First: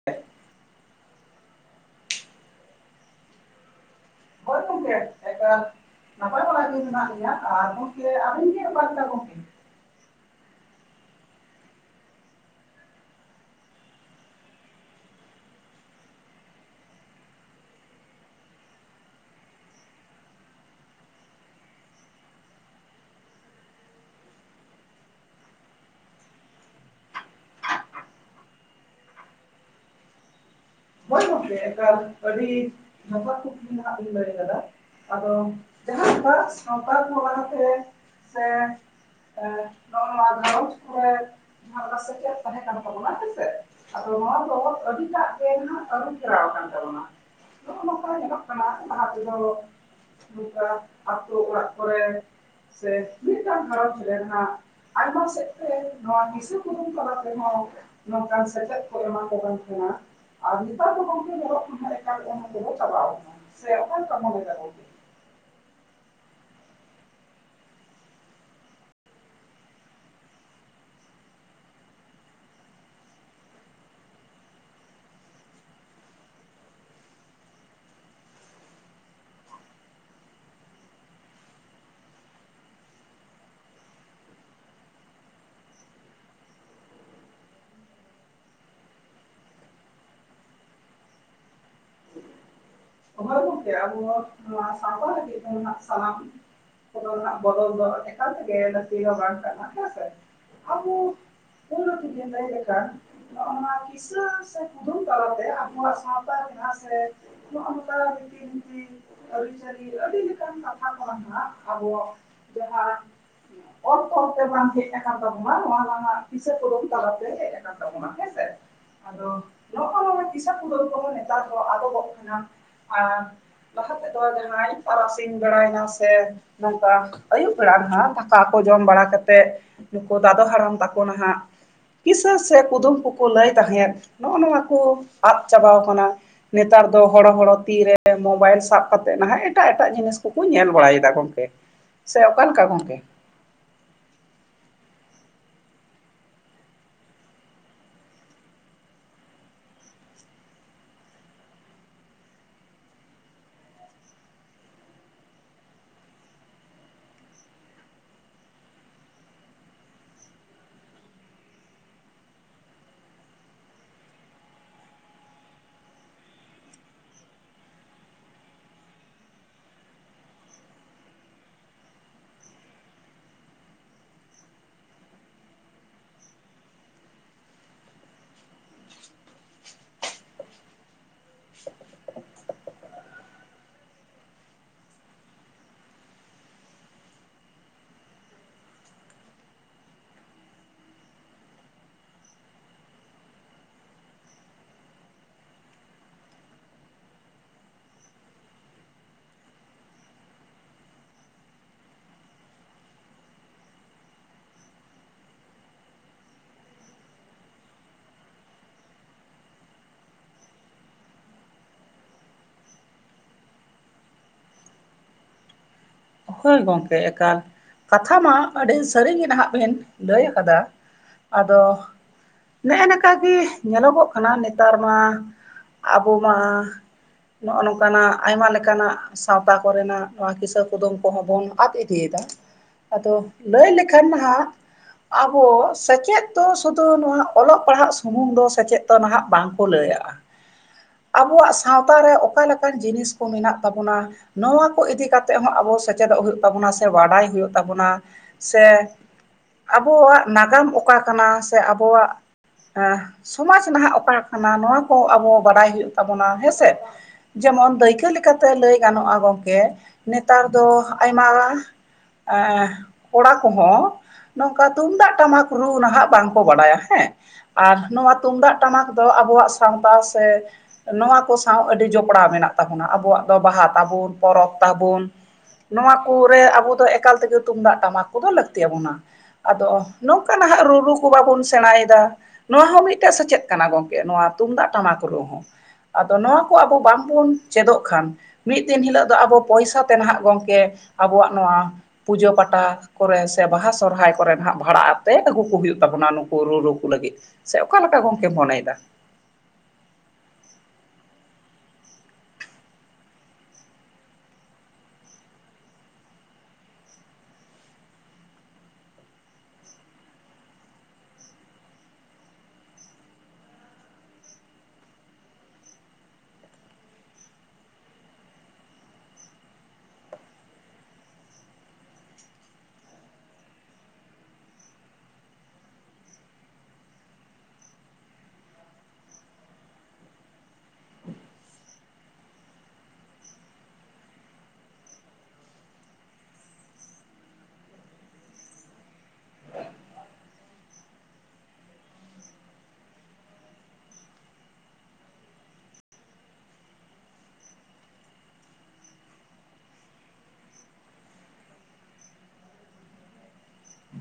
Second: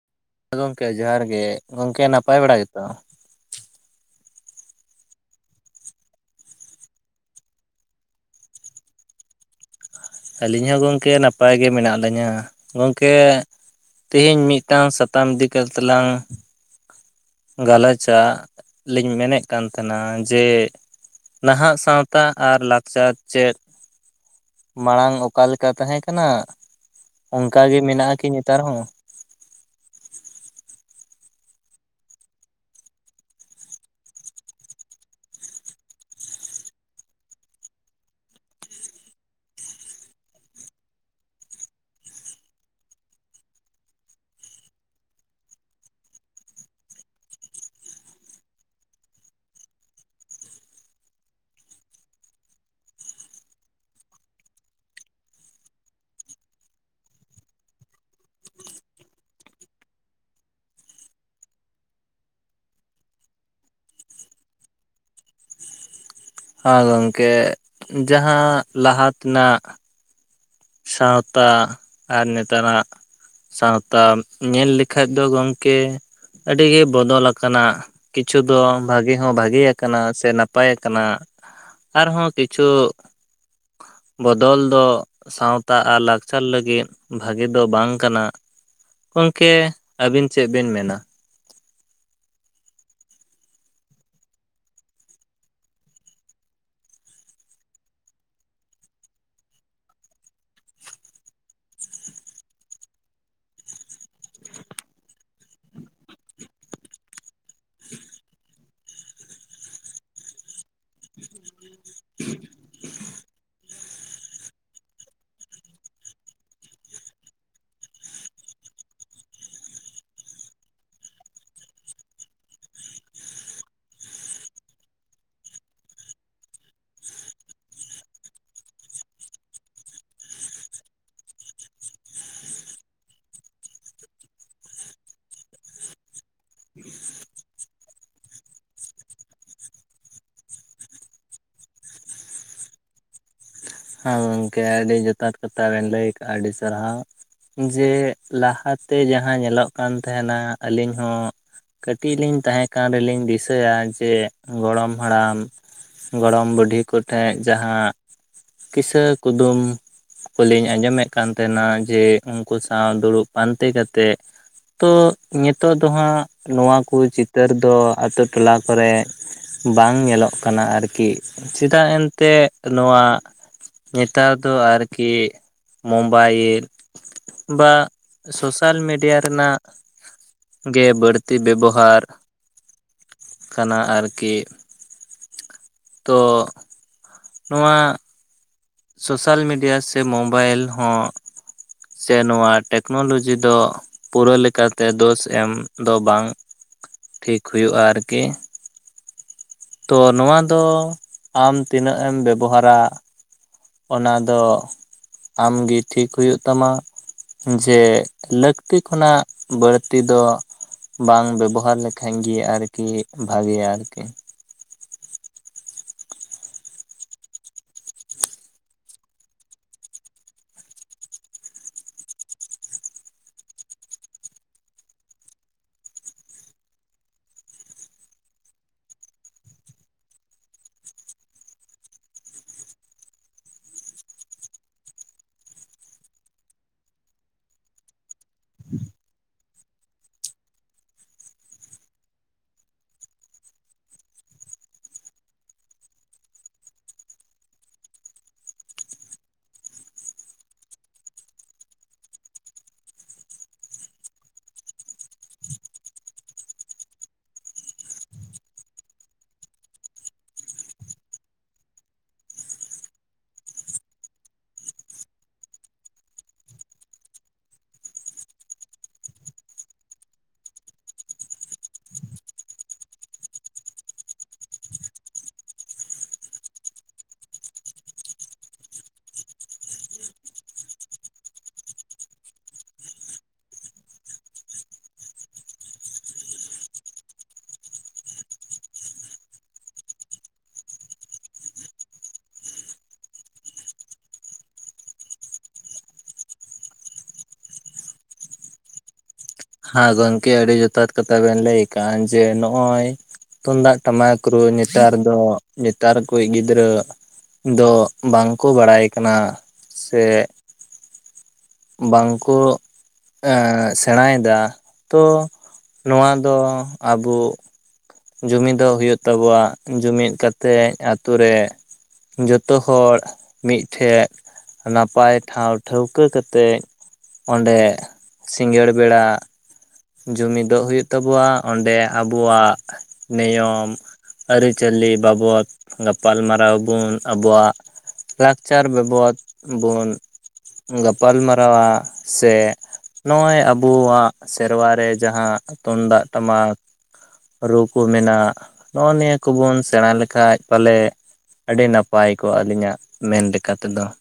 [inaudible] ᱦᱮᱸ ᱜᱚᱝᱠᱮ ᱡᱚᱦᱟᱨ ᱜᱮ ᱜᱚᱝᱠᱮ ᱱᱟᱯᱟᱭ ᱵᱟᱲᱟ ᱜᱮᱛᱚ? ᱦᱟᱭ ᱜᱚᱝᱠᱮ ᱮᱠᱟᱞ ᱱᱟᱯᱟᱭ ᱵᱟᱲᱟ ᱜᱮ ᱢᱮᱱᱟᱜ ᱞᱤᱧᱟ ᱟᱨ ᱜᱚᱝᱠᱮ ᱟᱵᱤᱱ ᱜᱮ ᱚᱠᱟ ᱞᱮᱠᱟ ᱜᱚᱝᱠᱮ ᱟᱹᱞᱤᱧ ᱦᱚᱸ ᱜᱚᱝᱠᱮ ᱱᱟᱯᱟᱭ ᱜᱮ ᱢᱮᱱᱟᱜ ᱞᱤᱧᱟᱹ ᱜᱚᱝᱠᱮ ᱛᱮᱦᱮᱧ ᱢᱤᱫᱴᱟᱝ ᱥᱟᱛᱟᱢ ᱤᱫᱤ ᱠᱟᱛᱮ ᱞᱟᱝ ᱜᱟᱞᱚᱪᱟᱜ ᱞᱤᱧ ᱢᱮᱱᱮᱫ ᱠᱟᱱ ᱛᱟᱦᱮᱸᱱᱟ ᱡᱮ ᱱᱟᱦᱟᱜ ᱥᱟᱶᱛᱟ ᱟᱨ ᱞᱟᱠᱪᱟᱨ ᱪᱮᱫ ᱢᱟᱲᱟᱝ ᱚᱠᱟ ᱞᱮᱠᱟ ᱛᱟᱦᱮᱸ ᱠᱟᱱᱟ ᱚᱱᱠᱟ ᱜᱮ ᱢᱮᱱᱟᱜᱼᱟ ᱠᱤ ᱱᱮᱛᱟᱨ ᱦᱚᱸ ᱦᱳᱭ ᱜᱚᱝᱠᱮ ᱮᱠᱟᱞ ᱟᱹᱰᱤ ᱱᱟᱯᱟᱭ ᱠᱩᱞᱤ ᱜᱮ ᱦᱟᱸᱜ ᱵᱤᱱ ᱞᱟᱹᱭ ᱟᱠᱟᱫᱟ᱾ ᱟᱫᱚ ᱡᱟᱦᱟᱸᱠᱟ ᱥᱟᱶᱛ ᱠᱚᱛᱮ ᱥᱮᱼᱼ ᱱᱚᱜ ᱱᱟ ᱜᱷᱟᱸᱨᱚᱡᱽ ᱠᱚᱨᱮ, ᱥᱟᱶᱛᱟ ᱥᱮᱪᱮᱫ ᱛᱟᱦᱮᱸ ᱠᱟᱱ ᱛᱟᱵᱚᱱᱟ ᱦᱮᱸᱥᱮ ᱟᱫᱚ ᱱᱚᱣᱟ ᱫᱚ ᱟᱹᱰᱤᱴᱟᱜ ᱜᱮ ᱱᱟᱦᱟᱜᱼᱼ ᱟᱹᱨᱩ ᱯᱷᱮᱨᱟᱣ ᱠᱟᱱ ᱛᱟᱵᱚᱱᱟ ᱱᱚᱜᱼᱚ ᱱᱚᱝᱠᱟ ᱧᱮᱞᱚᱜ ᱠᱟᱱᱟ ᱞᱟᱦᱟ ᱛᱮᱫᱚᱼᱼ ᱴᱩᱠ ᱴᱟᱜᱽ ᱟᱹᱛᱩ ᱚᱲᱟᱜ ᱠᱚᱨᱮ ᱥᱮ ᱢᱤᱫᱴᱟᱝ ᱜᱷᱟᱨᱚᱸᱡᱽ ᱨᱮ ᱨᱮᱱᱟᱜ, ᱟᱭᱢᱟ ᱥᱮᱫ ᱛᱮ ᱱᱚᱣᱟ ᱵᱤᱥᱟᱹ ᱠᱩᱫᱩᱢ ᱛᱟᱞᱟ ᱛᱮ ᱦᱚᱸᱼᱼ ᱱᱚᱝᱠᱟᱱ ᱥᱮᱪᱮᱫ ᱠᱚ ᱮᱢᱟ ᱠᱚ ᱠᱟᱱ ᱛᱟᱦᱮᱸᱱᱟ᱾ ᱟᱨ ᱱᱮᱛᱟᱨ ᱫᱚ ᱜᱚᱝᱠᱮ ᱧᱮᱞᱚᱜ ᱛᱟᱸᱦᱮᱫ ᱮᱠᱟᱞ ᱮᱢᱚᱜ ᱛᱮᱜᱮ ᱪᱟᱵᱟᱣ ᱠᱟᱱᱟ ᱥᱮ ᱚᱠᱟ ᱞᱮᱠᱟᱢ ᱢᱚᱱᱮᱭᱮᱫᱟ [unintelligible] ᱦᱮᱸ ᱜᱚᱢᱠᱮ ᱡᱟᱦᱟᱸ ᱞᱟᱦᱟ ᱛᱮᱱᱟᱜᱼᱼ ᱥᱟᱶᱛᱟ ᱟᱨ ᱱᱮᱛᱟᱨᱟᱜᱼᱼ ᱥᱟᱶᱛᱟ ᱧᱮᱞ ᱞᱮᱠᱷᱟᱡ ᱫᱚ ᱜᱚᱝᱠᱮ ᱟᱹᱰᱤᱜᱮ ᱵᱚᱫᱚᱞ ᱟᱠᱟᱱᱟ᱾ ᱠᱤᱪᱷᱩ ᱫᱚ ᱵᱷᱟᱜᱮ ᱦᱚᱸ ᱵᱷᱟᱜᱮ ᱟᱠᱟᱱᱟ ᱥᱮ ᱱᱟᱯᱟᱭ ᱟᱠᱟᱱᱟ᱾ ᱟᱨᱦᱚᱸ ᱠᱤᱪᱷᱩ ᱵᱚᱫᱚᱞ ᱫᱚᱼᱼ ᱥᱟᱶᱛᱟ ᱟᱨ ᱞᱟᱠᱪᱟᱨ ᱞᱟᱹᱜᱤᱫ ᱵᱷᱟᱜᱮ ᱫᱚ ᱵᱟᱝ ᱠᱟᱱᱟ᱾ ᱜᱚᱢᱠᱮ ᱟᱹᱵᱤᱱ ᱪᱮᱫ ᱵᱤᱱ ᱢᱮᱱᱟ᱾ ᱦᱳᱭ ᱜᱳᱢᱠᱮ ᱟᱵᱚ ᱱᱚᱣᱟ ᱥᱟᱶᱛᱟ ᱞᱟᱹᱜᱤᱫ ᱛᱮᱫᱚ ᱦᱟᱸᱜ ᱥᱟᱱᱟᱢᱼᱼ ᱠᱚᱫᱚ ᱨᱮᱱᱟᱜ ᱵᱚᱫᱚᱞ ᱫᱚ ᱟᱹᱰᱤ ᱜᱟᱱ ᱜᱮ ᱵᱟᱝ ᱠᱟᱱᱟ ᱦᱮᱸ ᱥᱮ ᱟᱵᱚᱼᱼ ᱯᱩᱭᱞᱩ ᱛᱮᱜᱮ ᱞᱟᱹᱭ ᱟᱠᱟᱱ ᱱᱚᱜᱼᱱᱚᱣᱟ ᱠᱤᱥᱟᱹ ᱥᱮ ᱠᱩᱫᱩᱢ ᱛᱟᱞᱟᱛᱮ ᱟᱵᱚᱣᱟᱜ ᱥᱟᱶᱛᱟ ᱥᱮᱼᱼ ᱱᱚᱜ ᱱᱚᱝᱠᱟ ᱵᱤᱱᱛᱤ ᱟᱹᱨᱤᱪᱞᱤ ᱟᱹᱰᱤ ᱞᱮᱠᱟᱱ ᱠᱟᱛᱷᱟ ᱠᱚ [unintelligible] ᱟᱵᱚᱣᱟ ᱡᱟᱦᱟᱸ ᱚᱞ ᱛᱚᱞᱼᱼ ᱥᱮ ᱵᱟᱝ ᱦᱮᱡ ᱟᱠᱟᱱ ᱛᱟᱵᱚᱱᱟ ᱱᱚᱣᱟ ᱨᱮᱱᱟᱜ ᱨᱮᱱᱟᱜ ᱫᱤᱥᱟᱹ ᱠᱚᱫᱚᱢ ᱛᱟᱞᱟᱛᱮ ᱦᱮᱡ ᱟᱠᱟᱱ ᱛᱟᱵᱚᱱᱟ ᱦᱮᱸᱥᱮᱼᱼ ᱟᱫᱚ ᱱᱚᱜᱼᱚᱭ ᱱᱚᱣᱟ ᱠᱤᱥᱟ ᱠᱩᱫᱟᱹᱢ ᱠᱚᱠᱚ ᱱᱮᱛᱟᱨ ᱫᱚ ᱟᱴᱚᱜᱚᱜ ᱠᱟᱱᱟ᱾ ᱟᱨ ᱞᱟᱦᱟ ᱛᱮᱫᱚ ᱡᱟᱦᱟᱸᱭ ᱛᱟᱨᱟᱥᱤᱧ ᱵᱟᱲᱟᱭᱮᱱᱟ ᱥᱮᱼᱼ ᱱᱚᱝᱠᱟ ᱟᱹᱭᱩᱵ ᱵᱮᱲᱟ ᱱᱟᱦᱟᱸᱜ ᱫᱟᱠᱟ ᱠᱚ ᱡᱚᱢ ᱵᱟᱲᱟ ᱠᱟᱛᱮᱼᱼ ᱱᱩᱠᱩ ᱫᱟᱫᱚ ᱦᱟᱲᱟᱢ ᱛᱟᱠᱚ ᱱᱟᱦᱟᱸᱜᱼᱼ ᱠᱤᱥᱟᱹ ᱥᱮ ᱠᱩᱫᱩᱢ ᱠᱚᱠᱚ ᱞᱟᱹᱭ ᱛᱟᱦᱮᱸᱫ ᱱᱚᱜᱼᱚ ᱱᱚᱣᱟ ᱠᱚ ᱟᱫ ᱪᱟᱵᱟ ᱠᱟᱱᱟ᱾ ᱱᱮᱛᱟᱨ ᱫᱚ ᱦᱚᱲᱚ ᱦᱚᱲᱚᱼᱼ ᱛᱤᱨᱮ ᱢᱳᱵᱟᱭᱤᱞ ᱥᱟᱵ ᱠᱟ ᱠᱟᱛᱮᱫ ᱱᱟᱦᱟᱜ ᱮᱴᱟᱜ ᱮᱴᱟᱜ ᱡᱤᱱᱤᱥ ᱠᱚᱠᱚ ᱧᱮᱞ ᱵᱟᱲᱟᱭ ᱮᱫᱟ ᱜᱚᱢᱠᱮᱼᱼ ᱥᱮ ᱚᱠᱟᱮᱠᱟ ᱜᱚᱝᱠᱮ? ᱦᱮᱸ ᱜᱚᱝᱠᱮ ᱟᱹᱰᱤ ᱡᱚᱛᱷᱟᱛ ᱠᱟᱛᱷᱟ ᱵᱮᱱ ᱞᱟᱹᱭ ᱠᱟᱜᱼᱟ ᱟᱹᱰᱤ ᱥᱟᱨᱦᱟᱣ᱾ ᱡᱮ ᱞᱟᱦᱟᱛᱮ ᱡᱟᱦᱟᱸ ᱧᱮᱞᱚᱜ ᱠᱟᱱ ᱛᱟᱦᱮᱸᱱᱟ ᱟᱹᱞᱤᱧ ᱦᱚᱸᱼᱼ ᱠᱟᱹᱴᱤᱡ ᱞᱤᱧ ᱛᱟᱦᱮᱸ ᱠᱟᱱ ᱨᱮᱞᱤᱧ ᱫᱤᱥᱟᱹᱭᱟ ᱡᱮ ᱜᱚᱲᱚᱢ ᱦᱟᱲᱟᱢ ᱜᱚᱲᱚᱢ ᱵᱩᱰᱷᱤ ᱠᱚᱴᱷᱮᱱ ᱡᱟᱦᱟᱸᱼᱼ ᱠᱤᱥᱟᱹ ᱠᱩᱫᱩᱢ, ᱠᱚᱞᱤᱧ ᱟᱸᱡᱚᱢᱮᱫ ᱠᱟᱱ ᱛᱟᱦᱮᱱᱟ ᱡᱮ ᱩᱱᱠᱩ ᱥᱟᱶ ᱫᱩᱲᱩᱵ ᱯᱟᱱᱛᱮ ᱠᱟᱛᱮᱫ ᱛᱚ ᱱᱤᱛᱚᱜ ᱫᱚ ᱦᱟᱸᱜ ᱱᱚᱣᱟ ᱠᱚ ᱪᱤᱛᱟᱹᱨ ᱫᱚ ᱟᱛᱳ ᱴᱚᱞᱟ ᱠᱚᱨᱮᱼᱼ ᱵᱟᱝ ᱧᱮᱞᱚᱜ ᱠᱟᱱᱟ ᱟᱨᱠᱤ ᱪᱮᱫᱟᱜ ᱮᱱᱛᱜ ᱱᱚᱣᱟᱼᱼ ᱱᱮᱛᱟᱨ ᱫᱚ ᱟᱨᱠᱤ ᱢᱳᱵᱟᱭᱤᱞᱼᱼ ᱵᱟ ᱥᱳᱥᱟᱞ ᱢᱤᱰᱤᱭᱟ ᱨᱮᱱᱟᱜ ᱜᱮ ᱵᱟᱹᱲᱛᱤ ᱵᱮᱵᱚᱦᱟᱨ ᱠᱟᱱᱟ ᱟᱨᱠᱤ ᱛᱚᱼᱼ ᱱᱚᱣᱟᱼᱼ ᱥᱳᱥᱟᱞ ᱢᱤᱰᱤᱭᱟ ᱥᱮ ᱢᱳᱵᱟᱭᱤᱞ ᱦᱚᱸᱼᱼ ᱥᱮ ᱱᱚᱣᱟ ᱴᱮᱠᱱᱳᱞᱳᱡᱤ ᱫᱚ ᱯᱩᱨᱟᱹ ᱞᱮᱠᱟᱛᱮ ᱫᱳᱥ ᱮᱢ ᱫᱚ ᱵᱟᱝ ᱴᱷᱤᱠ ᱦᱩᱭᱩᱜᱼᱟ ᱟᱨᱠᱤ ᱾ ᱛᱚ ᱱᱚᱣᱟ ᱫᱚ ᱟᱢ ᱛᱤᱱᱟᱹᱜ ᱮᱢ ᱵᱮᱵᱚᱦᱟᱨᱟ ᱚᱱᱟ ᱫᱚ ᱟᱢ ᱜᱮ ᱴᱷᱤᱠ ᱦᱩᱭᱩᱜ ᱛᱟᱢᱟ ᱾ ᱡᱮ ᱞᱟᱹᱠᱛᱤ ᱠᱷᱚᱱᱟᱜ ᱵᱟᱹᱲᱛᱤ ᱫᱚ ᱵᱟᱝ ᱵᱮᱵᱚᱦᱟᱨ ᱞᱮᱠᱷᱟᱱ ᱜᱮ ᱟᱨᱠᱤ ᱵᱷᱟᱜᱮᱭᱟ ᱟᱨᱠᱤ ᱾ ᱦᱳᱭ ᱜᱚᱝᱠᱮ ᱮᱠᱟᱞ, ᱠᱟᱛᱷᱟ ᱢᱟ ᱟᱹᱰᱤ ᱥᱟᱹᱨᱤᱜ ᱜᱮ ᱱᱟᱼᱦᱟᱸᱜ ᱵᱤᱱ ᱞᱟᱹᱭ ᱟᱠᱟᱫᱟ ᱾ ᱟᱫᱚ ᱱᱮᱜᱼᱮ ᱱᱝᱠᱟ ᱜᱮ ᱧᱮᱞᱚᱜᱚᱜ ᱠᱟᱱᱟ ᱱᱮᱛᱟᱨ ᱢᱟ ᱟᱵᱚ ᱢᱟ ᱱᱚᱜᱼᱚ ᱱᱚᱝᱠᱟᱱᱟᱜ ᱟᱭᱢᱟ ᱞᱮᱠᱟᱱᱟᱜ ᱥᱟᱶᱛᱟ ᱠᱚ ᱨᱮᱱᱟᱜ ᱱᱚᱣᱟ ᱠᱤᱥᱟᱹ ᱠᱩᱫᱩᱢ ᱠᱚᱦᱚᱸ ᱵᱚᱱ ᱟᱫ ᱤᱫᱤᱭᱮᱫᱟ, ᱟᱫᱚ ᱞᱟᱹᱭ ᱞᱮᱠᱷᱟᱱ ᱱᱟᱼᱦᱟᱸᱜ ᱟᱵᱚ ᱥᱮᱪᱮᱫ ᱫᱚ ᱥᱩᱫᱩ ᱱᱚᱣᱟ ᱚᱞᱚᱜ ᱯᱟᱲᱦᱟᱜ ᱥᱩᱢᱩᱝ ᱫᱚ ᱥᱮᱪᱮᱫ ᱫᱚ ᱱᱟᱼᱦᱟᱸᱜ ᱵᱟᱝᱠᱚ ᱞᱟᱹᱭᱟᱜᱼᱟ ᱾ ᱟᱵᱚᱣᱟᱜ ᱥᱟᱶᱛᱟ ᱨᱮ ᱚᱠᱟ ᱞᱮᱠᱟᱱ ᱡᱤᱱᱤᱥ ᱠᱚ ᱢᱮᱱᱟᱜ ᱛᱟᱵᱚᱱᱟ ᱱᱚᱣᱟ ᱠᱚ ᱤᱫᱤ ᱠᱟᱛᱮ ᱦᱚᱸ ᱟᱵᱚ ᱥᱮᱪᱮᱫᱚᱜ ᱦᱩᱭᱩᱜ ᱛᱟᱵᱚᱱᱟ, ᱥᱮ ᱵᱟᱰᱟᱭ ᱦᱩᱭᱩᱜ ᱛᱟᱵᱚᱱᱟ, ᱥᱮ ᱟᱵᱚᱣᱟᱜ ᱱᱟᱜᱟᱢ ᱚᱠᱟ ᱠᱟᱱᱟ ᱥᱮ ᱟᱵᱚᱣᱟᱜ ᱮᱸ ᱥᱚᱢᱟᱡ ᱱᱟᱦᱟᱜ ᱚᱠᱟ ᱠᱟᱱᱟ ᱱᱚᱣᱟ ᱠᱚ ᱟᱵᱚ ᱵᱟᱰᱟᱭ ᱦᱩᱭᱩᱜ ᱛᱟᱵᱚᱱᱟ ᱦᱮᱸᱥᱮ ᱾ ᱡᱮᱢᱚᱱ ᱫᱟᱹᱭᱠᱟᱹ ᱞᱮᱠᱟᱛᱮ ᱞᱟᱹᱭ ᱜᱟᱱᱚᱜᱼᱟ ᱜᱚᱝᱠᱮ ᱱᱮᱛᱟᱨ ᱫᱚ ᱟᱭᱢᱟ ᱮᱸᱻ ᱠᱚᱲᱟ ᱠᱚᱦᱚᱸ ᱱᱚᱝᱠᱟ ᱛᱩᱢᱫᱟᱜ ᱴᱟᱢᱟᱠ ᱨᱩ ᱱᱟᱦᱟᱜ ᱵᱟᱝᱠᱚ ᱵᱟᱲᱟᱭᱟ ᱦᱮᱸ ᱾ ᱟᱨ ᱱᱚᱣᱟ ᱛᱩᱢᱫᱟᱜ ᱴᱟᱢᱟᱠ ᱫᱚ ᱟᱵᱚᱣᱟᱜ ᱥᱟᱶᱛᱟ ᱥᱮ ᱱᱚᱣᱟ ᱠᱚ ᱥᱟᱶ ᱟᱹᱰᱤ ᱡᱚᱯᱲᱟᱣ ᱢᱮᱱᱟᱜ ᱛᱟᱵᱚᱱᱟ ᱾ ᱟᱵᱩᱣᱟᱜ ᱫᱚ ᱵᱟᱦᱟ ᱛᱟᱵᱩᱱ, ᱯᱚᱨᱚᱵᱽ ᱛᱟᱵᱩᱱ ᱱᱚᱣᱟ ᱠᱚᱨᱮ ᱟᱵᱚ ᱫᱚ ᱮᱠᱟᱞ ᱛᱮᱜᱮ ᱛᱩᱢᱫᱟᱜ ᱴᱟᱢᱟᱠ ᱠᱚᱫᱚ ᱞᱟᱹᱠᱛᱤ ᱟᱵᱚᱱᱟ ᱾ ᱟᱫᱚ ᱱᱚᱝᱠᱟ ᱱᱟᱦᱟᱜ ᱨᱩᱨᱩ ᱠᱚ ᱵᱟᱵᱚᱱ ᱥᱮᱸᱲᱟᱭᱮᱫᱟ ᱾ ᱱᱚᱣᱟ ᱦᱚᱸ ᱢᱤᱫᱴᱮᱡ ᱥᱮᱪᱮᱫ ᱠᱟᱱᱟ ᱜᱚᱝᱠᱮ, ᱱᱚᱣᱟ ᱛᱩᱢᱫᱟᱜ ᱴᱟᱢᱟᱠ ᱨᱩ ᱦᱚᱸ ᱾ ᱟᱫᱚ ᱱᱚᱣᱟ ᱠᱚ ᱟᱵᱚ ᱵᱟᱝᱵᱩᱱ ᱪᱮᱫᱚᱜ ᱠᱷᱟᱱ ᱢᱤᱫ ᱫᱤᱱ ᱦᱤᱞᱳᱜ ᱫᱚ ᱟᱵᱚ ᱯᱚᱭᱥᱟ ᱛᱮ ᱦᱟᱸᱜ ᱜᱚᱝᱠᱮ ᱟᱵᱚᱣᱟᱜ ᱱᱚᱣᱟ ᱯᱩᱡᱟᱹ ᱯᱟᱴᱟ ᱠᱚᱨᱮ ᱥᱮ ᱵᱟᱦᱟ ᱥᱚᱨᱦᱟᱭ ᱠᱚᱨᱮ ᱱᱟᱦᱟᱜ ᱵᱷᱟᱲᱟ ᱟᱛᱮ ᱟᱹᱜᱩ ᱠᱚ ᱦᱩᱭᱩᱜ ᱛᱟᱵᱚᱱᱟ ᱱᱩᱠᱩ ᱨᱩ ᱨᱩ ᱠᱚ ᱞᱟᱹᱜᱤᱫ ᱾ ᱥᱮ ᱚᱠᱟ ᱞᱮᱠᱟ ᱜᱚᱝᱠᱮᱢ ᱢᱚᱱᱮᱭᱮᱫᱟ? ᱦᱮᱸ ᱜᱚᱝᱠᱮ, ᱟᱹᱰᱤ ᱡᱚᱛᱷᱟᱛ ᱠᱟᱛᱷᱟ ᱵᱮᱱ ᱞᱟᱹᱭ ᱟᱠᱟᱫ ᱡᱮ ᱱᱚᱜᱼᱚᱭ ᱛᱩᱢᱫᱟᱜ ᱴᱟᱢᱟᱠ ᱨᱩ ᱱᱮᱛᱟᱨ ᱫᱚ ᱱᱮᱛᱟᱨ ᱠᱚᱭᱤᱡ ᱜᱤᱫᱽᱨᱟᱹ ᱫᱚ ᱵᱟᱝ ᱠᱚ ᱵᱟᱲᱟᱭ ᱠᱟᱱᱟ ᱥᱮ ᱵᱟᱝᱠᱚ ᱮᱸ ᱥᱮᱸᱲᱟᱭᱮ ᱫᱟ ᱛᱚ ᱱᱚᱣᱟ ᱫᱚ ᱟᱵᱚ ᱡᱩᱢᱤᱫᱚᱜ ᱦᱩᱭᱩᱜ ᱛᱟᱵᱚᱣᱟ ᱡᱩᱢᱤᱫ ᱠᱟᱛᱮ ᱟᱛᱩ ᱨᱮ ᱡᱚᱛᱚ ᱦᱚᱲ ᱢᱤᱫᱴᱷᱮᱡ ᱱᱟᱯᱟᱭ ᱴᱷᱟᱶ ᱴᱷᱟᱹᱣᱠᱟᱹ ᱠᱟᱛᱮ ᱚᱸᱰᱮ ᱥᱤᱸᱜᱟᱹᱲ ᱵᱮᱲᱟ ᱡᱩᱢᱤᱫᱚᱜ ᱦᱩᱭᱩᱜ ᱛᱟᱵᱚᱣᱟ ᱚᱸᱰᱮ ᱟᱵᱚᱣᱟᱜ ᱱᱤᱭᱚᱢ ᱟᱹᱨᱤᱪᱟᱹᱞᱤ ᱵᱟᱵᱚᱫ ᱜᱟᱯᱟᱞᱢᱟᱨᱟᱣ ᱵᱚᱱ ᱟᱵᱚᱣᱟᱜ ᱞᱟᱠᱪᱟᱨ ᱵᱟᱵᱚᱫ ᱵᱚᱱ ᱜᱟᱯᱟᱞ ᱢᱟᱨᱟᱣᱟ ᱥᱮ ᱱᱚᱜᱼᱚᱭ ᱟᱵᱚᱣᱟᱜ ᱥᱮᱨᱣᱟ ᱨᱮ ᱡᱟᱦᱟᱸ ᱛᱩᱢᱫᱟᱜ ᱴᱟᱢᱟᱠ ᱨᱩ ᱠᱚ ᱢᱮᱱᱟᱜ ᱱᱚᱜᱼᱚᱭ ᱱᱤᱭᱟᱹ ᱠᱚᱵᱚᱱ ᱥᱮᱸᱲᱟ ᱞᱮᱠᱷᱟᱡ ᱯᱟᱞᱮᱫ ᱟᱹᱰᱤ ᱱᱟᱯᱟᱭ ᱠᱚᱜᱼᱟ ᱟᱹᱞᱤᱧᱟᱜ ᱢᱮᱱ ᱞᱮᱠᱟ ᱛᱮᱫᱚ ᱾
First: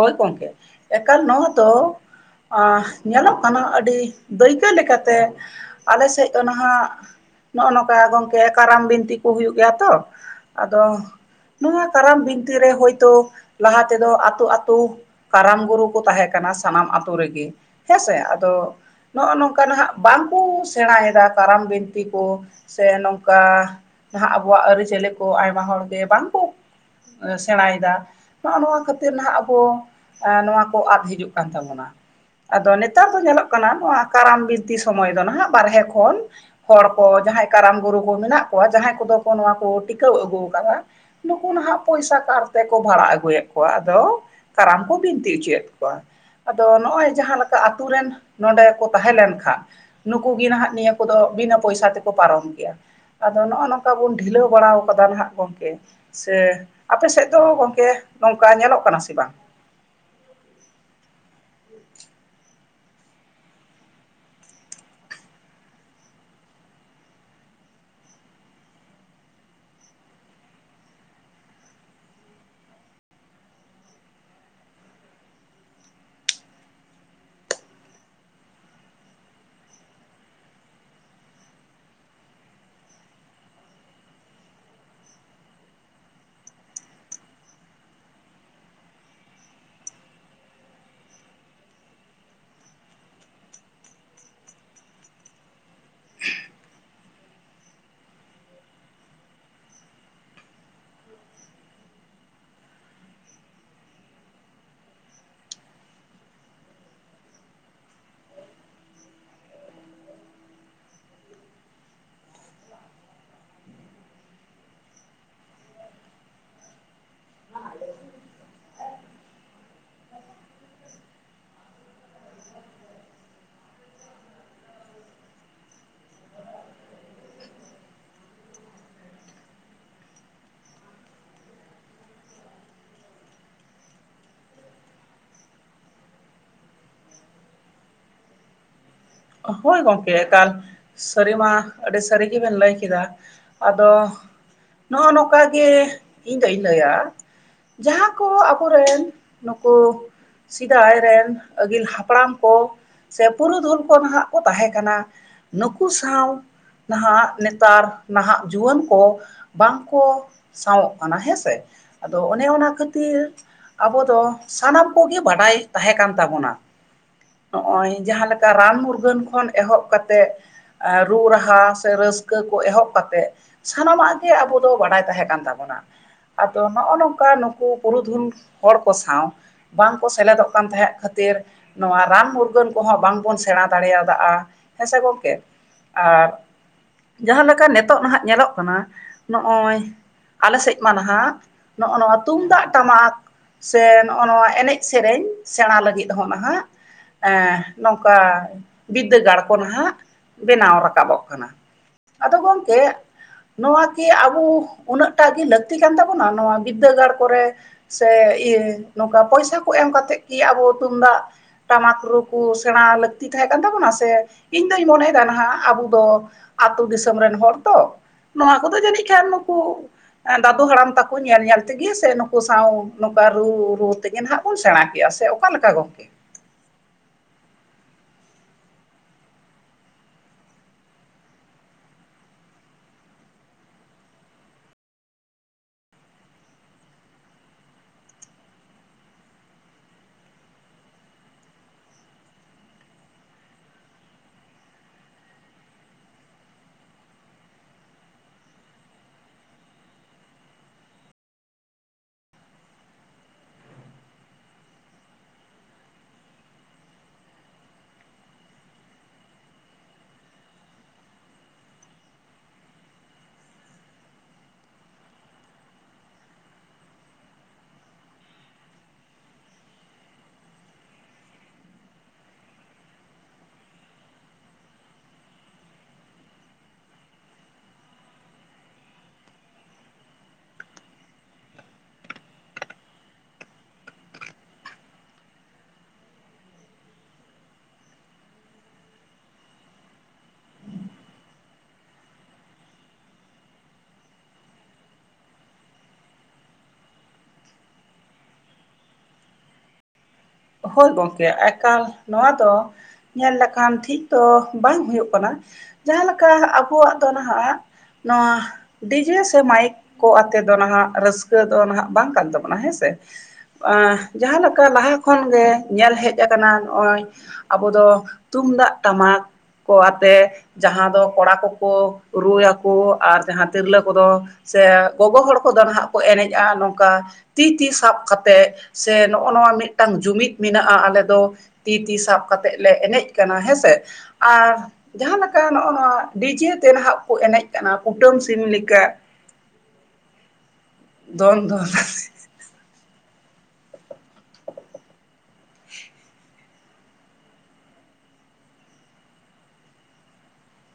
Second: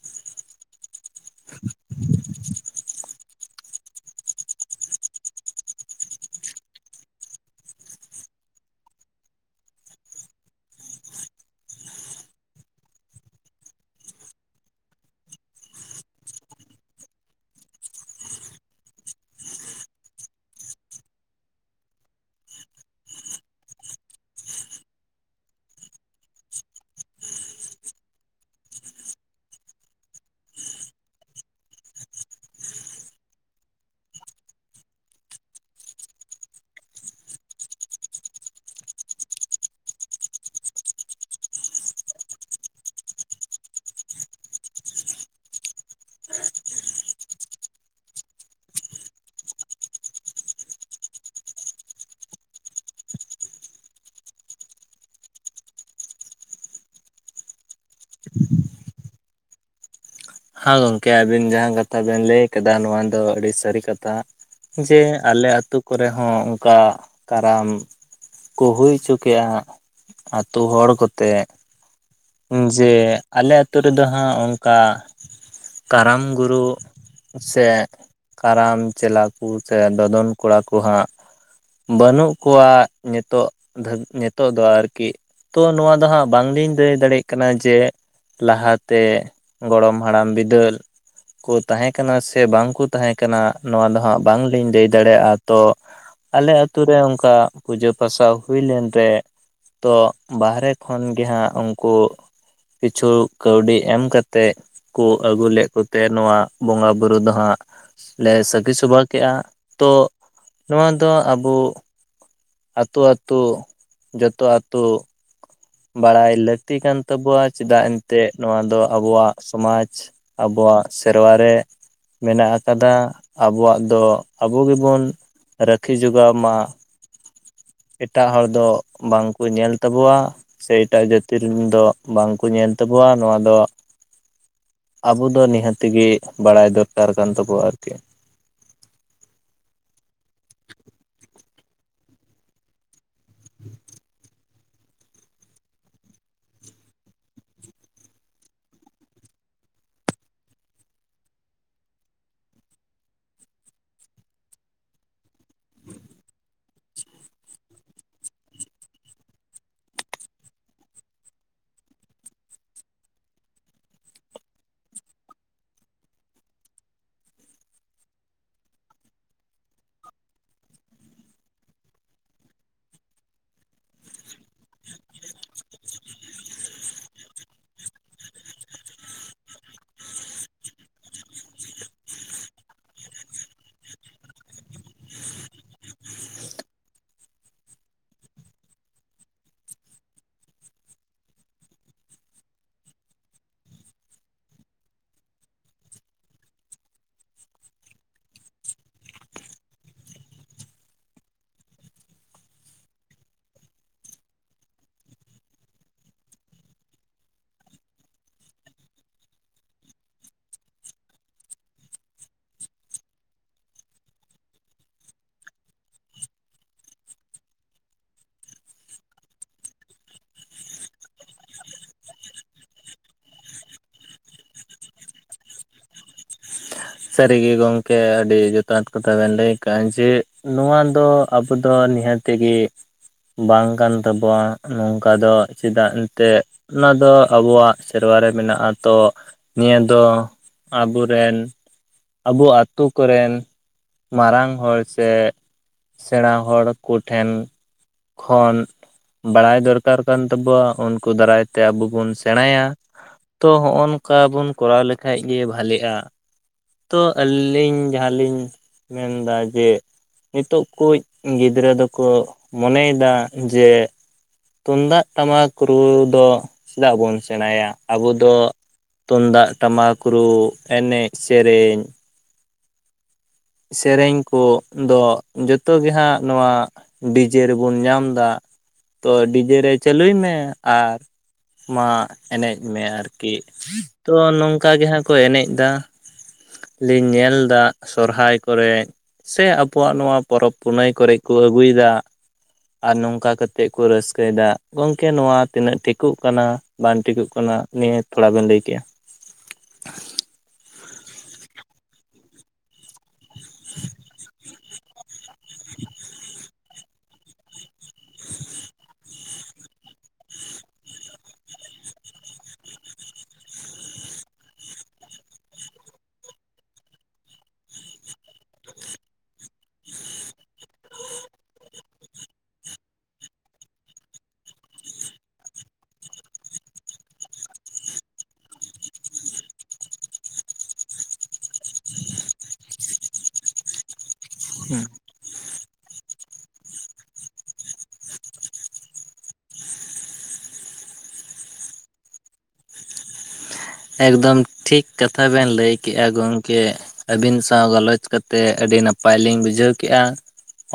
ᱦᱳᱭ ᱜᱚᱝᱠᱮ, ᱮᱠᱟᱞ ᱱᱚᱣᱟ ᱫᱚ ᱟ ᱧᱮᱞᱚᱜ ᱠᱟᱱᱟ ᱟᱹᱰᱤᱼᱼ ᱫᱟᱹᱭᱠᱟᱹ ᱞᱮᱠᱟᱛᱮ, ᱟᱞᱮ ᱥᱮᱫ ᱫᱚ ᱱᱟᱦᱟᱸᱜᱼᱼ ᱱᱚᱜᱼᱚ ᱱᱚᱝᱠᱟ ᱜᱚᱝᱠᱮ ᱠᱟᱨᱟᱢ ᱵᱤᱱᱛᱤ ᱠᱚ ᱦᱩᱭᱩᱜ ᱜᱮᱭᱟ ᱛᱚ, ᱟᱫᱚᱼᱼ ᱱᱚᱣᱟ ᱠᱟᱨᱟᱢ ᱵᱤᱱᱛᱤᱨ ᱨᱮ ᱦᱳᱭᱛᱚ, ᱞᱟᱦᱟ ᱛᱮᱫᱚ ᱟᱹᱛᱳ ᱟᱛᱼᱼ ᱟᱹᱛᱩ ᱠᱟᱨᱟᱢ ᱜᱩᱨᱩ ᱠᱚ ᱛᱟᱦᱮᱸ ᱠᱟᱱᱟ ᱥᱟᱱᱟᱢ ᱟᱛᱳ ᱨᱮᱜᱮ ᱦᱮᱸᱥᱮ, ᱟᱫᱚᱼᱼ ᱱᱚᱜᱼᱚ ᱱᱚᱝᱠᱟ ᱱᱟᱦᱟᱜ ᱵᱟᱠᱚ ᱥᱮᱬᱟᱭᱮᱫᱟ ᱠᱟᱨᱟᱢ ᱵᱤᱱᱛᱤ ᱠᱚ ᱥᱮ ᱱᱚᱝᱠᱟᱼᱼ ᱡᱟᱦᱟᱸ ᱟᱵᱚᱣᱟᱜ ᱟᱹᱨᱤᱪᱟᱹᱞᱤ ᱠᱚ ᱟᱭᱢᱟ ᱦᱚᱲ ᱜᱮ ᱵᱟᱝᱠᱩᱼᱼ ᱥᱮᱬᱟᱭᱮᱫᱟ, ᱱᱚᱜᱼᱚ ᱱᱚᱣᱟ ᱠᱷᱟᱹᱛᱤᱨ ᱱᱟᱦᱟᱜ ᱟᱵᱚᱼᱼ [inaudible] ᱟ, ᱱᱚᱣᱟ ᱠᱚ ᱟᱫ ᱦᱤᱡᱩᱜ ᱠᱟᱱ ᱛᱟᱵᱚᱱᱟ ᱾ ᱟᱫᱚ ᱱᱮᱛᱟᱨ ᱫᱚ ᱧᱮᱞᱚᱜ ᱠᱟᱱᱟ ᱱᱚᱣᱟ ᱠᱟᱨᱟᱢ ᱵᱤᱱᱛᱤ ᱥᱚᱢᱚᱭ ᱫᱚ ᱱᱟᱦᱟᱜ ᱵᱟᱨᱦᱮ ᱠᱷᱚᱱᱼᱼ ᱦᱚᱲ ᱠᱚ ᱡᱟᱦᱟᱸᱭ ᱠᱟᱨᱟᱢ ᱜᱩᱨᱩ ᱠᱚ ᱢᱮᱱᱟᱜ ᱠᱚᱣᱟ ᱡᱟᱦᱟᱸᱭ ᱠᱚᱫᱚ ᱠᱚ ᱱᱚᱣᱟ ᱠᱚ ᱴᱤᱠᱟᱹᱣ ᱟᱹᱜᱩ ᱟᱠᱟᱫᱟ ᱾ ᱱᱩᱠᱩ ᱱᱟᱦᱟᱜ ᱯᱚᱭᱥᱟ ᱠᱟᱨ ᱛᱮᱠᱚ ᱵᱷᱟᱲᱟ ᱟᱹᱜᱩᱭᱮᱫ ᱠᱚᱣᱟ, ᱟᱫᱚ ᱼᱼ ᱠᱟᱨᱟᱢ ᱠᱚ ᱵᱤᱱᱛᱤ ᱦᱚᱪᱚᱭᱮᱫ ᱠᱚᱣᱟ ᱾ ᱟᱫᱚ ᱱᱚᱜᱼᱚᱭ ᱡᱟᱦᱟᱸ ᱞᱮᱠᱟ ᱟᱛᱳ ᱨᱮᱱ ᱱᱚᱰᱮ ᱠᱚ ᱛᱟᱦᱮᱸ ᱞᱮᱱ ᱠᱷᱟᱱᱼᱼ ᱱᱩᱠᱩ ᱜᱮ ᱱᱟᱦᱟᱜ ᱱᱤᱭᱟᱹ ᱠᱚᱫᱚ ᱵᱤᱱᱟᱹ ᱯᱚᱭᱥᱟ ᱛᱮᱠᱚ ᱯᱟᱨᱚᱢ ᱜᱮᱭᱟ ᱾ ᱟᱫᱚ ᱱᱚᱜᱼᱚᱭ ᱱᱚᱝᱠᱟ ᱵᱩᱱ ᱰᱷᱤᱞᱟᱹᱣ ᱵᱟᱲᱟ ᱟᱠᱟᱫᱟ ᱱᱟᱜ ᱜᱚᱝᱠᱮ ᱾ ᱥᱮ ᱟᱯᱮ ᱥᱮᱫ ᱫᱚ ᱜᱚᱝᱠᱮ ᱱᱚᱝᱠᱟ ᱧᱮᱞᱚᱜ ᱠᱟᱱᱟ ᱥᱮ ᱵᱟᱝ? ᱦᱮᱸ ᱜᱚᱢᱠᱮ ᱟᱹᱵᱤᱱ ᱡᱟᱦᱟᱸ ᱠᱟᱛᱷᱟ ᱵᱮᱱ ᱞᱟᱹᱭ ᱟᱠᱟᱫᱟ ᱱᱚᱣᱟ ᱫᱚ ᱟᱹᱰᱤ ᱥᱟᱹᱨᱤ ᱠᱟᱛᱷᱟ ᱾ ᱡᱮ ᱟᱞᱮ ᱟᱹᱛᱩ ᱠᱚᱨᱮ ᱦᱚᱸ ᱚᱱᱠᱟ ᱠᱟᱨᱟᱢᱼᱼ ᱠᱚ ᱦᱩᱭ ᱚᱪᱚ ᱠᱮᱜᱼᱟ, ᱟᱛᱩ ᱦᱚᱲ ᱠᱚᱛᱮ ᱾ ᱡᱮ ᱟᱞᱮ ᱟᱛᱩ ᱨᱮᱫᱚ ᱦᱟᱸᱜ ᱚᱱᱠᱟ ᱠᱟᱨᱟᱢ ᱜᱩᱨᱩᱼᱼ ᱥᱮ ᱠᱟᱨᱟᱢ ᱪᱮᱞᱟ, ᱠᱚ ᱥᱮ ᱫᱚᱫᱚᱱ ᱠᱚᱲᱟ ᱠᱚ ᱦᱟᱸᱜᱼᱼ ᱵᱟᱹᱱᱩᱜ ᱠᱚᱣᱟ ᱱᱤᱛᱚᱜ ᱫᱷᱚ, ᱱᱤᱛᱚᱜ ᱫᱚ ᱟᱨᱠᱤ ᱾ ᱛᱚ ᱱᱚᱣᱟ ᱫᱚ ᱦᱟᱸᱜ ᱵᱟᱝᱞᱤᱧ ᱫᱟᱹᱭᱼᱼ ᱫᱟᱲᱮᱭᱟᱜ ᱠᱟᱱᱟ ᱡᱮ, ᱞᱟᱦᱟᱛᱮ ᱜᱚᱲᱚᱢ ᱦᱟᱲᱟᱢ ᱵᱤᱫᱟᱹᱞᱼᱼ ᱠᱚ ᱛᱟᱦᱮᱸ ᱠᱟᱱᱟ ᱥᱮ ᱵᱟᱝᱠᱚ ᱛᱟᱦᱮᱸ ᱠᱟᱱᱟ ᱱᱚᱣᱟ ᱫᱚ ᱦᱟᱸᱜ ᱵᱟᱝᱞᱤᱧ ᱞᱟᱹᱭ ᱫᱟᱲᱮᱭᱟᱜᱼᱟ ᱛᱚ ᱾ ᱟᱞᱮ ᱟᱛᱳ ᱨᱮ ᱚᱱᱠᱟ ᱯᱩᱡᱟᱹ ᱯᱟᱥᱟ ᱦᱩᱭ ᱞᱮᱱ ᱨᱮᱼᱼ ᱛᱚ ᱵᱟᱦᱨᱮ ᱠᱷᱚᱱ ᱜᱮ ᱦᱟᱸᱜ ᱩᱱᱠᱩᱼᱼ ᱠᱤᱪᱷᱩ ᱠᱟᱹᱣᱰᱤ ᱮᱢ ᱠᱟᱛᱮᱫᱼᱼ ᱠᱚ ᱟᱹᱜᱩ ᱞᱮᱫ ᱠᱚᱛᱮ ᱱᱚᱣᱟ ᱵᱚᱸᱜᱟ ᱵᱩᱨᱩ ᱫᱚ ᱦᱟᱸᱜᱼᱼ ᱞᱮ ᱥᱟᱹᱠᱷᱤ ᱥᱚᱵᱷᱟ ᱠᱮᱜᱼᱟ, ᱛᱚ ᱱᱚᱣᱟ ᱫᱚ ᱟᱵᱚᱼᱼ ᱟᱹᱛᱩ ᱟᱹᱛᱩ, ᱡᱚᱛᱚ ᱟᱹᱛᱩᱼᱼ ᱵᱟᱲᱟᱭ ᱞᱟᱹᱠᱛᱤ ᱠᱟᱱ ᱛᱟᱵᱚᱣᱟ ᱪᱮᱫᱟᱜ ᱮᱱᱛᱮᱫ ᱱᱚᱣᱟ ᱫᱚ ᱟᱵᱚᱣᱟᱜ ᱥᱚᱢᱟᱡᱽᱼᱼ ᱟᱵᱚᱣᱟᱜ ᱥᱮᱨᱣᱟ ᱨᱮᱼᱼ ᱢᱮᱱᱟᱜ ᱟᱠᱟᱫᱟ, ᱟᱵᱚᱣᱟᱜ ᱫᱚ ᱟᱵᱚ ᱜᱮᱵᱚᱱ ᱨᱟᱹᱠᱷᱤ ᱡᱚᱜᱟᱣ ᱢᱟ ᱾ ᱮᱴᱟᱜ ᱦᱚᱲ ᱫᱚ ᱵᱟᱝ ᱠᱚ ᱧᱮᱞ ᱛᱟᱵᱚᱣᱟ ᱾ ᱥᱮ ᱮᱴᱟᱜ ᱡᱟᱹᱛᱤ ᱨᱮᱱ ᱫᱚ ᱵᱟᱝᱠᱚ ᱧᱮᱞ ᱛᱟᱵᱚᱣᱟ ᱱᱚᱣᱟ ᱫᱚ ᱾ ᱟᱵᱚ ᱫᱚ ᱱᱤᱦᱟᱹᱛᱜᱮ ᱵᱟᱲᱟᱭ ᱫᱚᱨᱠᱟᱨ ᱠᱟᱱ ᱛᱟᱵᱚᱣᱟ ᱟᱨᱠᱤ ᱾ ᱦᱳᱭ ᱜᱚᱢᱠᱮ ᱮᱠᱟᱞ ᱾ ᱥᱟᱹᱨᱤ ᱢᱟ ᱟᱹᱰᱤ ᱥᱟᱹᱨᱤ ᱜᱮᱵᱤᱱ ᱞᱟᱹᱭ ᱠᱮᱫᱟ, ᱟᱫᱚᱼᱼ ᱱᱚᱜᱼᱚ ᱱᱚᱝᱠᱟ ᱜᱮ ᱤᱧ ᱫᱚᱧ ᱞᱟᱹᱭᱟᱼᱼ ᱡᱟᱦᱟᱸ ᱠᱚ ᱦᱚᱸ ᱟᱵᱚᱨᱮᱱ ᱱᱩᱠᱩᱼᱼᱟ ᱥᱮᱫᱟᱭ ᱨᱮᱱ ᱟᱹᱜᱤᱞ ᱦᱟᱯᱲᱟᱢ ᱠᱚ ᱥᱮ ᱯᱩᱨᱩᱫᱷᱩᱞᱼᱼ ᱠᱚ ᱱᱟᱦᱟᱜ ᱠᱚ ᱛᱟᱦᱮᱸ ᱠᱟᱱᱟ ᱱᱩᱠᱩ ᱥᱟᱶᱼᱼ ᱱᱟᱦᱟᱜ ᱱᱮᱛᱟᱨ ᱱᱟᱦᱟᱜ ᱡᱩᱣᱟᱹᱱ ᱠᱚ ᱵᱟᱝᱠᱚᱼᱼ ᱥᱟᱶᱚᱜ ᱠᱟᱱᱟ ᱦᱮᱸᱥᱮ ᱟᱫᱚ ᱚᱱᱮ ᱚᱱᱟ ᱠᱷᱟᱹᱛᱤᱨᱼᱼ ᱟᱵᱚ ᱫᱚ ᱥᱟᱱᱟᱢ ᱠᱚᱜᱮ ᱵᱟᱰᱟᱭ ᱛᱟᱦᱮᱸ ᱠᱟᱱ ᱛᱟᱵᱚᱱᱟ᱾ ᱱᱚᱜᱼᱚᱭ ᱡᱟᱦᱟᱸᱮ ᱞᱮᱠᱟ ᱨᱟᱱ ᱢᱩᱨᱜᱟᱹᱱ ᱠᱷᱚᱱ ᱮᱦᱚᱵ ᱠᱟ ᱠᱟᱛᱮᱜ᱾ ᱨᱩ ᱨᱟᱦᱟ ᱥᱮ ᱨᱟᱹᱥᱠᱟᱹ ᱠᱚ ᱮᱦᱚᱵ ᱠᱟᱛᱮᱫ ᱥᱟᱱᱟᱢᱟᱜ ᱜᱮ ᱟᱵᱚ ᱫᱚ ᱵᱟᱰᱟᱭ ᱛᱟᱦᱮᱸ ᱠᱟᱱ ᱛᱟᱵᱚᱱᱟ᱾ ᱟᱫᱚ ᱱᱚᱜᱼᱚ ᱱᱚᱝᱠᱟ ᱱᱩᱠᱩ ᱯᱩᱨᱩ ᱫᱷᱩᱱ ᱦᱚᱲ ᱠᱚ ᱥᱟᱶ, ᱵᱟᱝᱠᱚ ᱥᱮᱞᱮ ᱫᱚᱜ ᱠᱟᱱ ᱛᱟᱦᱮᱸᱫ ᱠᱷᱟᱹᱛᱤᱨ ᱱᱚᱣᱟ ᱨᱟᱱ ᱢᱩᱨᱜᱟᱹᱱ ᱠᱚᱦᱚᱸ ᱵᱟᱝᱵᱚᱱ ᱥᱮᱬᱟ ᱫᱟᱲᱮᱭᱟᱫᱟ ᱦᱮᱸ ᱥᱮ ᱜᱚᱢᱠᱮ ᱟᱨᱼᱼ ᱡᱟᱦᱟᱸᱮᱠᱟ ᱱᱤᱛᱚᱜ ᱱᱟᱦᱟᱜ ᱧᱮᱞᱚᱜ ᱠᱟᱱᱟ ᱱᱚᱜᱼᱚᱭ ᱟᱞᱮ ᱥᱮᱫ ᱢᱟ ᱱᱟᱦᱟᱜ ᱱᱚᱜᱼᱚ ᱱᱚᱣᱟ ᱛᱩᱢᱫᱟᱜ ᱴᱟᱢᱟᱠ ᱥᱮ ᱱᱚᱜᱼᱚ ᱱᱚᱣᱟ ᱮᱱᱮᱡ ᱥᱮᱨᱮᱧ ᱥᱮᱬᱟ ᱞᱟᱹᱜᱤᱫ ᱦᱚᱸ ᱱᱟᱦᱟᱜᱼᱼ ᱮ ᱱᱚᱝᱠᱟ ᱵᱤᱫᱽᱫᱟᱹᱜᱟᱲ ᱠᱚ ᱱᱟᱦᱟᱜ ᱵᱮᱱᱟᱣ ᱨᱟᱠᱟᱵᱚᱜ ᱠᱟᱱᱟ᱾ ᱟᱫᱚ ᱜᱚᱢᱠᱮᱼᱼ ᱱᱚᱣᱟ ᱠᱤ ᱟᱵᱚ ᱩᱱᱟᱹᱜᱴᱟᱜ ᱜᱮ ᱞᱟᱹᱠᱛᱤ ᱠᱟᱱ ᱛᱟᱵᱚᱱᱟ ᱱᱚᱣᱟ ᱵᱤᱫᱽᱫᱟᱹᱜᱟᱲ ᱠᱚᱨᱮ? ᱥᱮ ᱱᱚᱝᱠᱟ ᱯᱚᱭᱥᱟ ᱠᱚ ᱮᱢ ᱠᱟᱛᱮᱫ ᱜᱮ ᱟᱵᱚ ᱛᱩᱢᱫᱟᱜ᱾ ᱴᱟᱢᱟᱠ ᱨᱩ ᱠᱚ ᱥᱮᱬᱟ ᱞᱟᱹᱠᱛᱤ ᱛᱟᱦᱮᱸ ᱠᱟᱱ ᱛᱟᱵᱚᱱᱟ ᱥᱮ ᱤᱧ ᱫᱩᱧ ᱢᱚᱱᱮᱭᱮᱫᱟ ᱱᱟᱦᱟᱜ ᱟᱵᱚ ᱫᱚᱼᱼ ᱟᱹᱛᱩᱳ ᱫᱤᱥᱚᱢ ᱨᱮᱱ ᱦᱚᱲ ᱛᱚ ᱱᱚᱣᱟ ᱠᱚᱫᱚ ᱡᱟᱹᱱᱤᱡ ᱠᱷᱟᱱ ᱱᱩᱠᱩᱼᱼ ᱫᱟᱹᱫᱩ ᱦᱟᱲᱟᱢ ᱛᱟᱠᱚ ᱧᱮᱞ ᱧᱮᱞ ᱛᱮᱜᱮ ᱥᱮ ᱱᱩᱠᱩ ᱥᱟᱶ ᱱᱚᱝᱠᱟ ᱨᱩ ᱨᱩ ᱛᱮᱜᱮ ᱱᱟᱦᱟᱜ ᱵᱚᱱ ᱥᱮᱬᱟ ᱠᱮᱼᱟ ᱥᱮᱼᱼ ᱚᱠᱟ ᱞᱮᱠᱟ ᱜᱚᱢᱠᱮᱼᱼ ᱥᱟᱹᱨᱤᱜᱮ ᱜᱚᱢᱠᱮ ᱟᱹᱰᱤ ᱡᱚᱛᱷᱟᱛ ᱠᱟᱛᱷᱟ ᱵᱮᱱ ᱞᱟᱹᱭ ᱟᱠᱟᱫᱼᱟ ᱡᱮᱼᱼ ᱱᱚᱣᱟ ᱫᱚ ᱟᱵᱚ ᱫᱚ ᱱᱤᱦᱟᱹᱛᱜᱮᱼᱼ ᱵᱟᱝ ᱠᱟᱱ ᱛᱟᱵᱚᱣᱟ ᱱᱚᱝᱠᱟ ᱫᱚ ᱪᱮᱫᱟᱜ ᱮᱱᱛᱮᱫᱼᱼ ᱚᱱᱟ ᱫᱚ ᱟᱵᱚᱣᱟᱜ ᱥᱮᱨᱣᱟ ᱨᱮ ᱢᱮᱱᱟᱜᱼᱟ ᱛᱚ ᱱᱤᱭᱟᱹ ᱫᱚ ᱟᱵᱚᱨᱮᱱ᱾ ᱟᱵᱚ ᱟᱛᱳ ᱠᱚᱨᱮᱱ ᱢᱟᱨᱟᱝ ᱦᱚᱲ ᱥᱮᱼᱼ ᱥᱮᱬᱟ ᱦᱚᱲ ᱠᱚᱴᱷᱮᱱ ᱠᱷᱚᱱ, ᱵᱟᱲᱟᱭ ᱫᱚᱨᱠᱟᱨ ᱠᱟᱱ ᱛᱟᱵᱚᱣᱟ ᱩᱱᱠᱩ ᱫᱟᱨᱟᱭ ᱛᱮ ᱟᱵᱚ ᱵᱚᱱ ᱥᱮᱬᱟᱭᱟ᱾ ᱛᱚ ᱦᱚᱜᱼᱚᱝᱠᱟ ᱵᱚᱱ ᱠᱚᱨᱟᱣ ᱞᱮᱠᱷᱟᱡ ᱜᱮ ᱵᱷᱟᱞᱮᱜᱼᱟ᱾ ᱛᱚ ᱟᱹᱞᱤᱧ ᱡᱟᱦᱟᱸᱞᱤᱧ ᱢᱮᱱᱫᱟ ᱡᱮᱼᱼ ᱱᱤᱛᱚᱜ ᱠᱩᱡ ᱜᱤᱫᱽᱨᱟᱹ ᱫᱚᱠᱚ ᱢᱚᱱᱮᱭᱮᱫᱟ ᱡᱮᱼᱼ ᱛᱩᱢᱫᱟᱜ ᱴᱟᱢᱟᱠ ᱨᱩ ᱫᱚ ᱪᱮᱫᱟᱜ ᱵᱚᱱ ᱥᱮᱬᱟᱭᱟ ᱟᱵᱚ ᱫᱚᱼᱼ ᱛᱩᱢᱫᱟᱜ ᱴᱟᱢᱟᱠ ᱨᱩ ᱮᱱᱮᱡ ᱥᱮᱨᱮᱧ, ᱥᱮᱨᱮᱧ ᱠᱚᱫᱚ ᱡᱚᱛᱚ ᱦᱟᱸᱜ ᱱᱚᱣᱟ ᱰᱤᱡᱮ ᱨᱮᱵᱚᱱ ᱧᱟᱢᱫᱟ ᱛᱚ ᱰᱤᱡᱮ ᱨᱮ ᱪᱟᱹᱞᱩᱭ ᱢᱮ ᱟᱨᱼᱼ ᱢᱟ ᱮᱱᱮᱡ ᱢᱮ ᱟᱨᱠᱤ ᱛᱚ ᱱᱚᱝᱠᱟ ᱜᱮ ᱦᱟᱸᱜ ᱠᱚ ᱮᱱᱮᱡ ᱮᱫᱟ᱾ ᱞᱤᱧ ᱧᱮᱞ ᱮᱫᱟ ᱥᱚᱨᱚᱦᱟᱭ ᱠᱚᱨᱮ ᱥᱮ ᱟᱵᱚᱣᱟᱜ ᱱᱚᱣᱟ ᱯᱚᱨᱚᱵᱽ ᱯᱩᱱᱟᱹᱭ ᱠᱚᱨᱮ ᱠᱚ ᱟᱹᱜᱩᱭᱮᱫᱟ᱾ ᱟᱨ ᱱᱚᱝᱠᱟ ᱠᱟᱛᱮᱫ ᱠᱚ ᱨᱟᱹᱥᱠᱟᱹᱭᱮᱫᱟ ᱜᱚᱢᱠᱮ ᱱᱚᱣᱟ ᱛᱤᱱᱟᱹᱜ ᱴᱷᱤᱠᱚᱜ ᱠᱟᱱᱟᱼᱼ ᱵᱟᱝ ᱴᱤᱠᱚᱜ ᱠᱟᱱᱟ ᱱᱤᱭᱟᱹ ᱛᱷᱚᱲᱟ ᱵᱮᱱ ᱞᱟᱹᱭᱠᱮᱜᱼᱟ? ᱦᱳᱭ ᱜᱚᱝᱠᱮ ᱮᱠᱟᱞ ᱱᱚᱣᱟ ᱫᱚ ᱧᱮᱞ ᱞᱮᱠᱷᱟᱱ ᱴᱷᱤᱠ ᱫᱚᱼᱼ ᱵᱟᱝ ᱦᱩᱭᱩᱜ ᱠᱟᱱᱟ ᱡᱟᱦᱟᱸᱮᱠᱟ ᱟᱵᱚᱣᱟᱜ ᱫᱚ ᱱᱟᱦᱟᱜ ᱱᱚᱣᱟᱼᱼ ᱰᱤᱡᱮ ᱥᱮ ᱢᱟᱭᱤᱠ ᱠᱚ ᱟᱛᱮ ᱫᱚ ᱱᱟᱦᱟᱜ ᱨᱟᱹᱥᱠᱟᱹ ᱫᱚ ᱱᱟᱦᱟᱜ ᱵᱟᱝ ᱠᱟᱱ ᱛᱟᱵᱚᱱᱟ ᱦᱮᱸᱥᱮ ᱡᱟᱦᱟᱸᱮᱠᱟ ᱞᱟᱦᱟ ᱠᱷᱚᱱ ᱜᱮ ᱧᱮᱞ ᱦᱮᱡ ᱟᱠᱟᱱᱟ ᱱᱚᱜᱼᱚᱭᱼᱼ ᱟᱵᱚ ᱫᱚ ᱛᱩᱢᱫᱟᱜ ᱴᱟᱢᱟᱠ ᱠᱚ ᱟᱛᱮ ᱡᱟᱦᱟᱸ ᱫᱚ ᱠᱚᱲᱟ ᱠᱚᱠᱚ ᱨᱩᱭᱟᱠᱚ ᱟᱨ ᱡᱟᱦᱟᱸ ᱛᱤᱨᱞᱟᱹ ᱠᱚᱫᱚᱼᱼ ᱥᱮ ᱜᱚᱜᱚ ᱦᱚᱲ ᱠᱚᱫᱚ ᱱᱟᱜ ᱠᱚ ᱮᱱᱮᱡᱼᱟ ᱱᱚᱝᱠᱟ᱾ ᱛᱤ-ᱛᱤ ᱥᱟᱵ ᱠᱟᱛᱮᱫ ᱥᱮ ᱱᱚᱜᱼᱚ ᱱᱚᱣᱟ ᱢᱤᱫ ᱴᱟᱝ ᱡᱩᱢᱤᱫ ᱢᱮᱱᱟᱜᱼᱟ ᱟᱞᱮ ᱫᱚ ᱛᱤ- ᱛᱤ ᱥᱟᱵ ᱠᱟᱛᱮᱫ ᱞᱮ ᱮᱱᱮᱡ ᱠᱟᱱᱟ ᱦᱮᱸᱥᱮ ᱟᱨ ᱡᱟᱦᱟᱸ ᱞᱮᱠᱟ ᱱᱚᱜᱼᱚ ᱱᱚᱣᱟ ᱰᱤᱡᱮ ᱛᱮ ᱱᱟᱦᱟᱜ ᱠᱚ ᱮᱱᱮᱡ ᱠᱟᱱᱟ ᱠᱩᱴᱟᱹᱢ ᱥᱤᱢ ᱞᱮᱠᱟ ᱫᱚᱱ ᱫᱚᱱ ᱟᱛᱮ ᱮᱠᱫᱚᱢ ᱴᱷᱤᱠ ᱠᱟᱛᱷᱟ ᱵᱮᱱ ᱞᱟᱹᱭᱠᱮᱜᱼᱟ ᱜᱚᱝᱠᱮ ᱾ ᱟᱹᱵᱤᱱ ᱥᱟᱶ ᱜᱟᱞᱚᱪ ᱠᱟᱛᱮᱫ ᱟᱹᱰᱤ ᱱᱟᱯᱟᱭ ᱞᱤᱧ ᱵᱩᱡᱷᱟᱹᱣ ᱠᱮᱼᱟ᱾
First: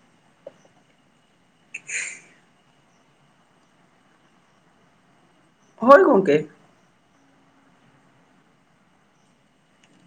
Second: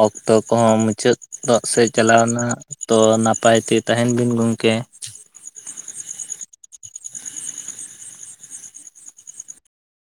ᱚᱠᱛᱚ ᱠᱚᱦᱚᱸ ᱢᱩᱪᱟᱹᱫ ᱦᱚᱜ ᱥᱮᱫ ᱪᱟᱞᱟᱣᱱᱟ ᱛᱚ ᱱᱟᱯᱟᱭ ᱛᱮ ᱛᱟᱦᱮᱱ ᱵᱤᱱ ᱜᱚᱝᱠᱮ ᱾ ᱦᱳᱭ ᱜᱚᱝᱠᱮ ᱾